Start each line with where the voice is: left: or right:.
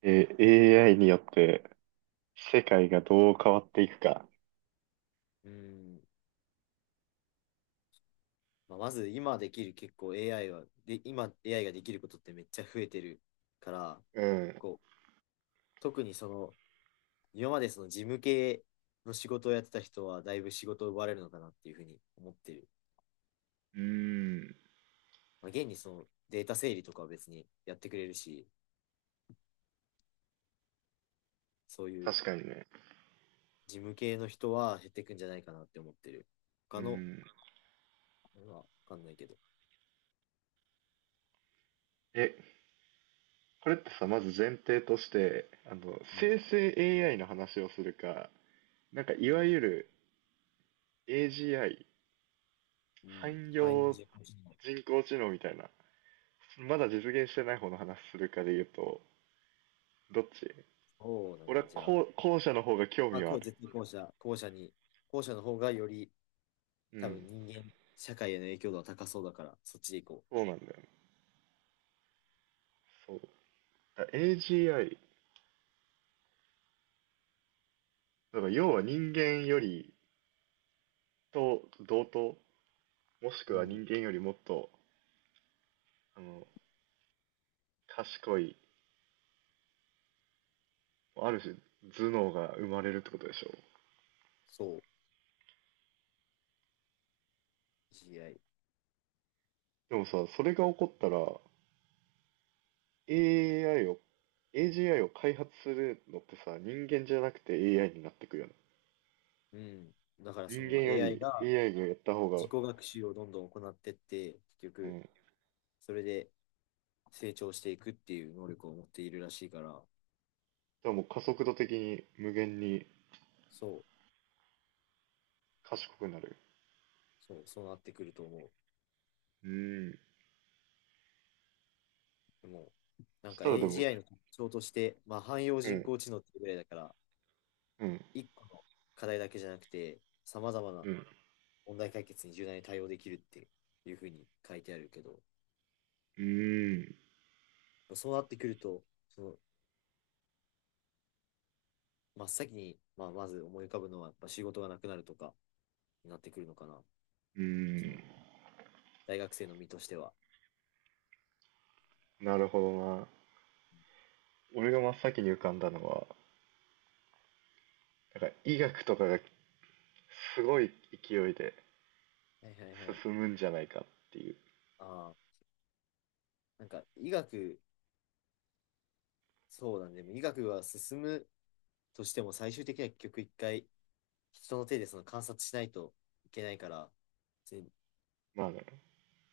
right: AI によって世界がどう変わっていくか。
left: うん。まあ、まず今できる結構 AI は、で、今 AI ができることってめっちゃ増えてるから、
right: うん。
left: こう、特にその、今までその事務系の仕事をやってた人はだいぶ仕事を奪われるのかなっていうふうに思ってる。
right: うーん。
left: まあ、現にそのデータ整理とかは別にやってくれるし、そういう
right: 確かにね。
left: 事務系の人は減ってくんじゃないかなって思ってる。
right: う
left: 他の、
right: ん。
left: まあわかんないけど。
right: え、これってさ、まず前提として、
left: うん、
right: 生成 AI の話をするか、なんか
left: う
right: いわ
left: ん、
right: ゆる AGI、
left: うん。
right: 汎
left: 範囲
right: 用
left: 事項者。
right: 人工知能みたいな、まだ実現してない方の話するかで言うと、どっち
left: そうだ
right: 俺
left: ね。
right: は
left: じゃあ、
right: 後者の方が興
left: ま
right: 味
left: あ、
right: は
left: こ
right: あ
left: う、
right: る。
left: 絶対後者、後者に、後者の方がより、
right: う
left: 多分
right: ん。
left: 人間、社会への影響度は高そうだから、そっちで行こ
right: そうなんだよね。そう。AGI、だから要は人間よりと同等もし
left: う。
right: く
left: う
right: は
left: ん、
right: 人間よりもっとあの賢いある種頭脳が生まれるってことでしょ。
left: そう、AI。
right: でもさ、それが起こったら AI を AGI を開発するのってさ、人間じゃなくて AI になってくよね。
left: うん。だからそ
right: 人間
left: の
right: よ
left: AI
right: り
left: が
right: AI がやった方
left: 自
right: が、
left: 己学習をどんどん行ってって、結
right: うん
left: 局、
right: だか
left: それで成長していくっていう能力を持っているらしいから、
right: らもう加速度的に無限に
left: そう、
right: 賢くなる。
left: そうなってくると思う。
right: うーん。
left: でも、な
right: そ
left: ん
right: し
left: か
right: たらでも
left: AGI の特徴として、まあ、汎用
right: う
left: 人
right: ん。
left: 工知能っていうぐらいだから、
right: うん。
left: 一個の課題だけじゃなくて、さまざまな
right: うん。
left: 問題解決に柔軟に対応できるっていうふうに書いてあるけど、
right: うーん。
left: そうなってくると、その真っ先に、まあ、まず思い浮かぶのは、やっぱ仕事がなくなるとかになってくるのかな。
right: う
left: その
right: ー
left: 大学生の身としては。
right: ん。なるほどな。俺が真っ先に浮かんだのは、なんか医学とかがすごい勢いで
left: はいはいはい。
right: 進むんじゃないかっていう。
left: ああ、なんか医学、そうなんで、でも医学は進むとしても、最終的には結局一回、人の手でその観察しないといけないから、で
right: まあね。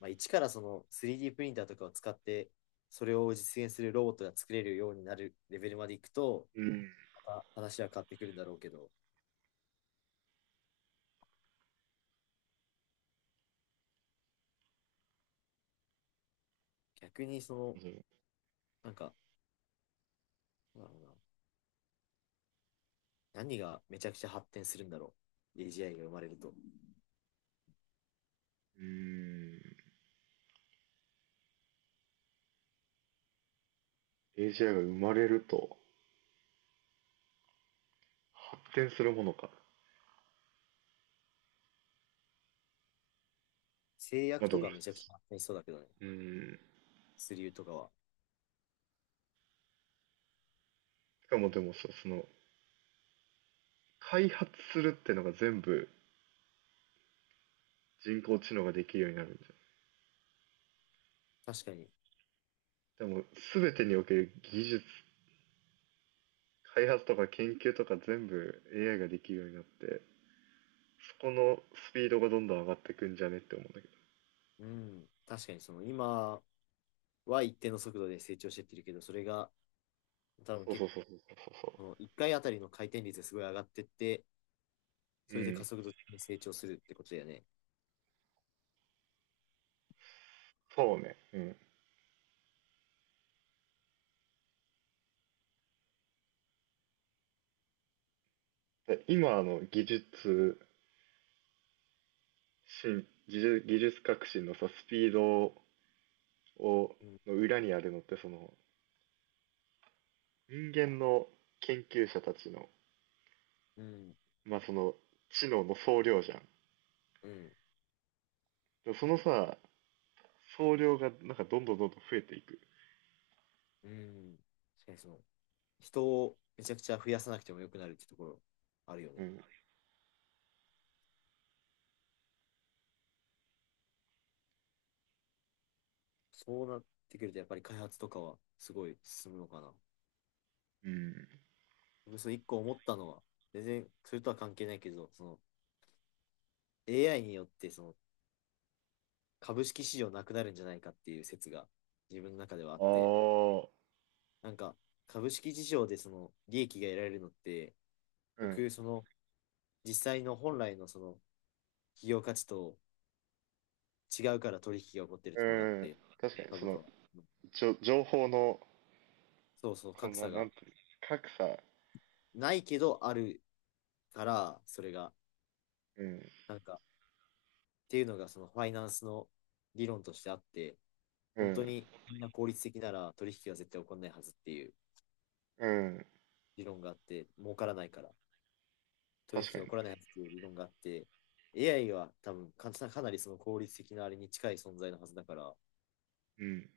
left: まあ、一からその 3D プリンターとかを使って、それを実現するロボットが作れるようになるレベルまでいくと、
right: うん。
left: また話は変わってくるんだろうけど、逆にその、
right: う
left: なんか、なんだろうな。何がめちゃくちゃ発展するんだろう。AGI が生まれると。
right: ーん。AGI が生まれると発展するものか。
left: 制
right: まあ
left: 約
right: で
left: と
right: も、
left: かめちゃくちゃ発展しそうだけどね。
right: うん。
left: スリューとかは。
right: しかもでも、開発するってのが全部人工知能ができるようになるんじ
left: 確かに。
right: ゃん。でも、全てにおける技術、開発とか研究とか全部 AI ができるようになって、そこのスピードがどんどん上がってくんじゃねって思うんだけど。
left: うん。確かにその今は一定の速度で成長してってるけど、それが多分
right: そう
left: 結
right: そうそうそうそうそ
left: 構、1回あたりの回転率がすごい上がってって、
right: う。う
left: それで加
right: ん。
left: 速度的に成長するってことだよね。
right: そうね。うん。で今の技術進、技術、技術革新のさ、スピードを、
left: うん。
right: の裏にあるのって、その、人間の研究者たちの、
left: うん。
right: まあその、知能の総量じゃん。
left: うん。
right: で、そのさ、総量がなんかどんどんどんどん増えていく。
left: うん。確かにその、人をめちゃくちゃ増やさなくてもよくなるってところあるよ
right: う
left: ね。
right: ん。
left: そうなってくると、やっぱり開発とかはすごい進むのかな。
right: うん。
left: 僕その一個思ったのは、全然それとは関係ないけど、その AI によってその株式市場なくなるんじゃないかっていう説が自分の中ではあっ
right: あ
left: て、
right: あ。
left: なんか株式市場でその利益が得られるのって、
right: う
left: 結
right: ん。
left: 局その実際の本来のその企業価値と違うから取引が起こってるっ
right: う
left: ていうのがあっ
right: ん。
left: て、
right: 確かに、そ
left: 株価
right: の、
left: は。
right: 情報の、
left: そうそう、
right: こん
left: 格
right: な、
left: 差
right: なん
left: が
right: ていうの、格差。
left: ないけどあるから、それが、
right: うん。
left: なんか、っていうのがそのファイナンスの理論としてあって、
right: う
left: 本当
right: ん。
left: にみんな効率的なら取引は絶対起こらないはずっていう
right: うん。
left: 理論があって、儲からないから取引
right: 確か
left: が
right: に
left: 起
right: ね。
left: こらないはずっていう理論があって、AI は多分かなりその効率的なあれに近い存在のはずだから、
right: うん。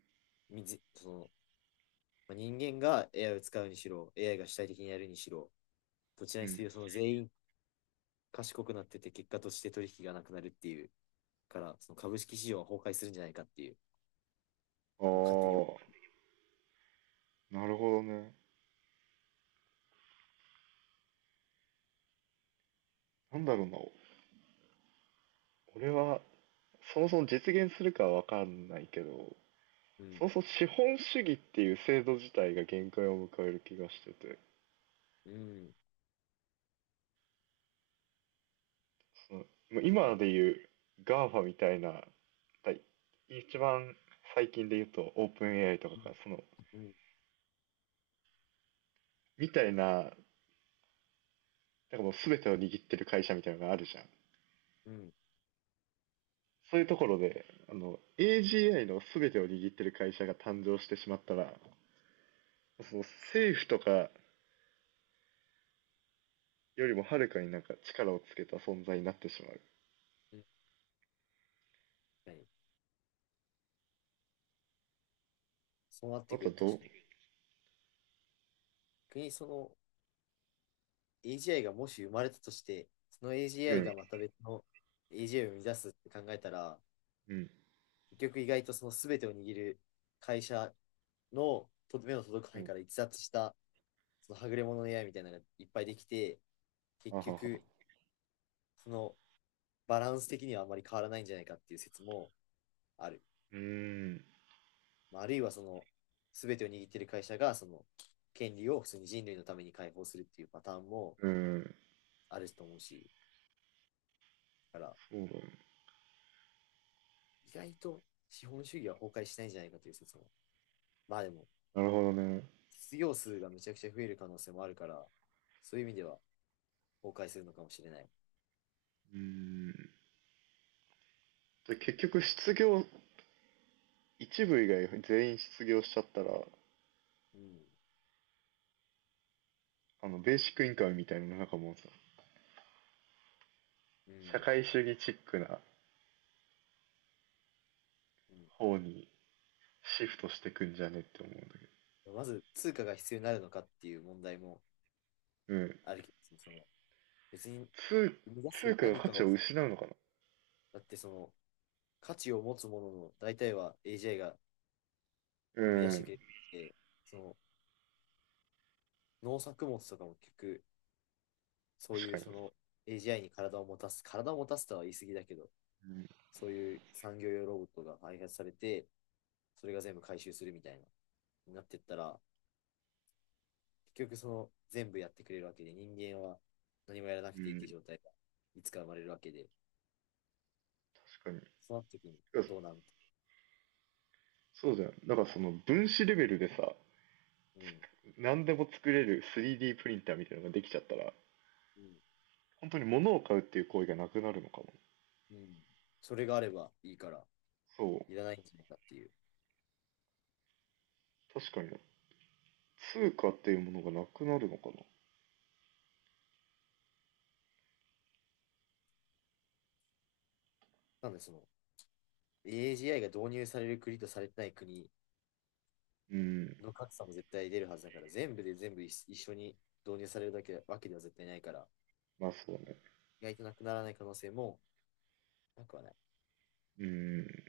left: みずそのまあ、人間が AI を使うにしろ、AI が主体的にやるにしろ、どち
right: う
left: らにせ
right: ん。
left: よその全員賢くなってて結果として取引がなくなるっていうから、その株式市場は崩壊するんじゃないかっていう
right: あ
left: のを勝手に。
right: あ。なるほどね。なんだろうな。俺は、そもそも実現するかはわかんないけど、
left: うん、
right: そもそも資本主義っていう制度自体が限界を迎える気がしてて、
left: うん、
right: その、まあ今で
left: ね。
right: いう GAFA みたいな、はい、一番最近で言うとOpenAI とか
left: う
right: が、そ
left: ん、
right: の、
left: うん、
right: みたいな、なんかもう全てを握ってる会社みたいなのがあるじゃん。
left: うん。
right: そういうところで、AGI の全てを握ってる会社が誕生してしまったら、その政府とかよりもはるかになんか力をつけた存在になってしまう。
left: 確かに。そうなって
right: あ
left: く
right: と
left: る、
right: はど
left: 確
right: う
left: かに。逆にその AGI がもし生まれたとして、その
right: う
left: AGI
right: ん。
left: がまた別の AGI を生み出すって考えたら、
right: うん。
left: 結局意外とその全てを握る会社の目の届く
right: う
left: 範囲
right: ん。
left: から逸脱したそのはぐれ者の AI みたいなのがいっぱいできて、
right: あ
left: 結
right: はは。
left: 局そのバランス的にはあまり変わらないんじゃないかっていう説もある。
right: うーん。
left: まあ、あるいはその全てを握っている会社がその権利を普通に人類のために解放するっていうパターンも
right: うーん。
left: あると思うし、だから
right: そうだね。
left: 意外と資本主義は崩壊しないんじゃないかという説も。まあでも、
right: なるほどね。
left: 失業数がめちゃくちゃ増える可能性もあるから、そういう意味では崩壊するのかもしれない。
right: うーん。で結局一部以外全員失業しちゃったら、
left: うん。
right: ベーシックインカムみたいなのなんかもうさ、
left: う
right: 社
left: ん。
right: 会主義チックな方にシフトしてくんじゃねって思うんだけど。
left: うん、まず、通貨が必要になるのかっていう問題も
right: うん。
left: あるけど、その別に
right: 通、
left: 生み出
right: 通
left: す
right: 貨の
left: 何
right: 価
left: か
right: 値
left: を
right: を
left: さ、
right: 失うのかな。
left: だってその価値を持つものの大体は AGI が
right: う
left: 生み出して
right: ん。
left: くれて、その農作物とかも結局、そう
right: 確
left: い
right: か
left: う
right: に
left: その
right: ね。
left: AGI に体を持たす、体を持たすとは言い過ぎだけど、
right: うん。
left: そういう産業用ロボットが開発されて、それが全部回収するみたいな、になってったら、結局その全部やってくれるわけで、人間は何もやらな
right: う
left: くていいって
right: ん、
left: 状態がいつか生まれるわけで、
right: 確かに。
left: そうなった時にどうなんて。
right: そうじゃん、だからその分子レベルでさ、
left: うん。
right: 何でも作れる 3D プリンターみたいなのができちゃったら、
left: うん。
right: 本当に物を買うっていう行為がなくなるのかも。
left: うん。それがあればいいから、
right: そう。
left: いらないんじゃないかっていう。
right: 確かに通貨っていうものがなくなるのかな。
left: なんでその、AGI が導入される国とされてない国
right: うん。
left: の格差も絶対出るはずだから、全部で全部一一緒に導入されるだけわけでは絶対ないから、
right: まあそうね。
left: 意外となくならない可能性もなくはない。
right: うん。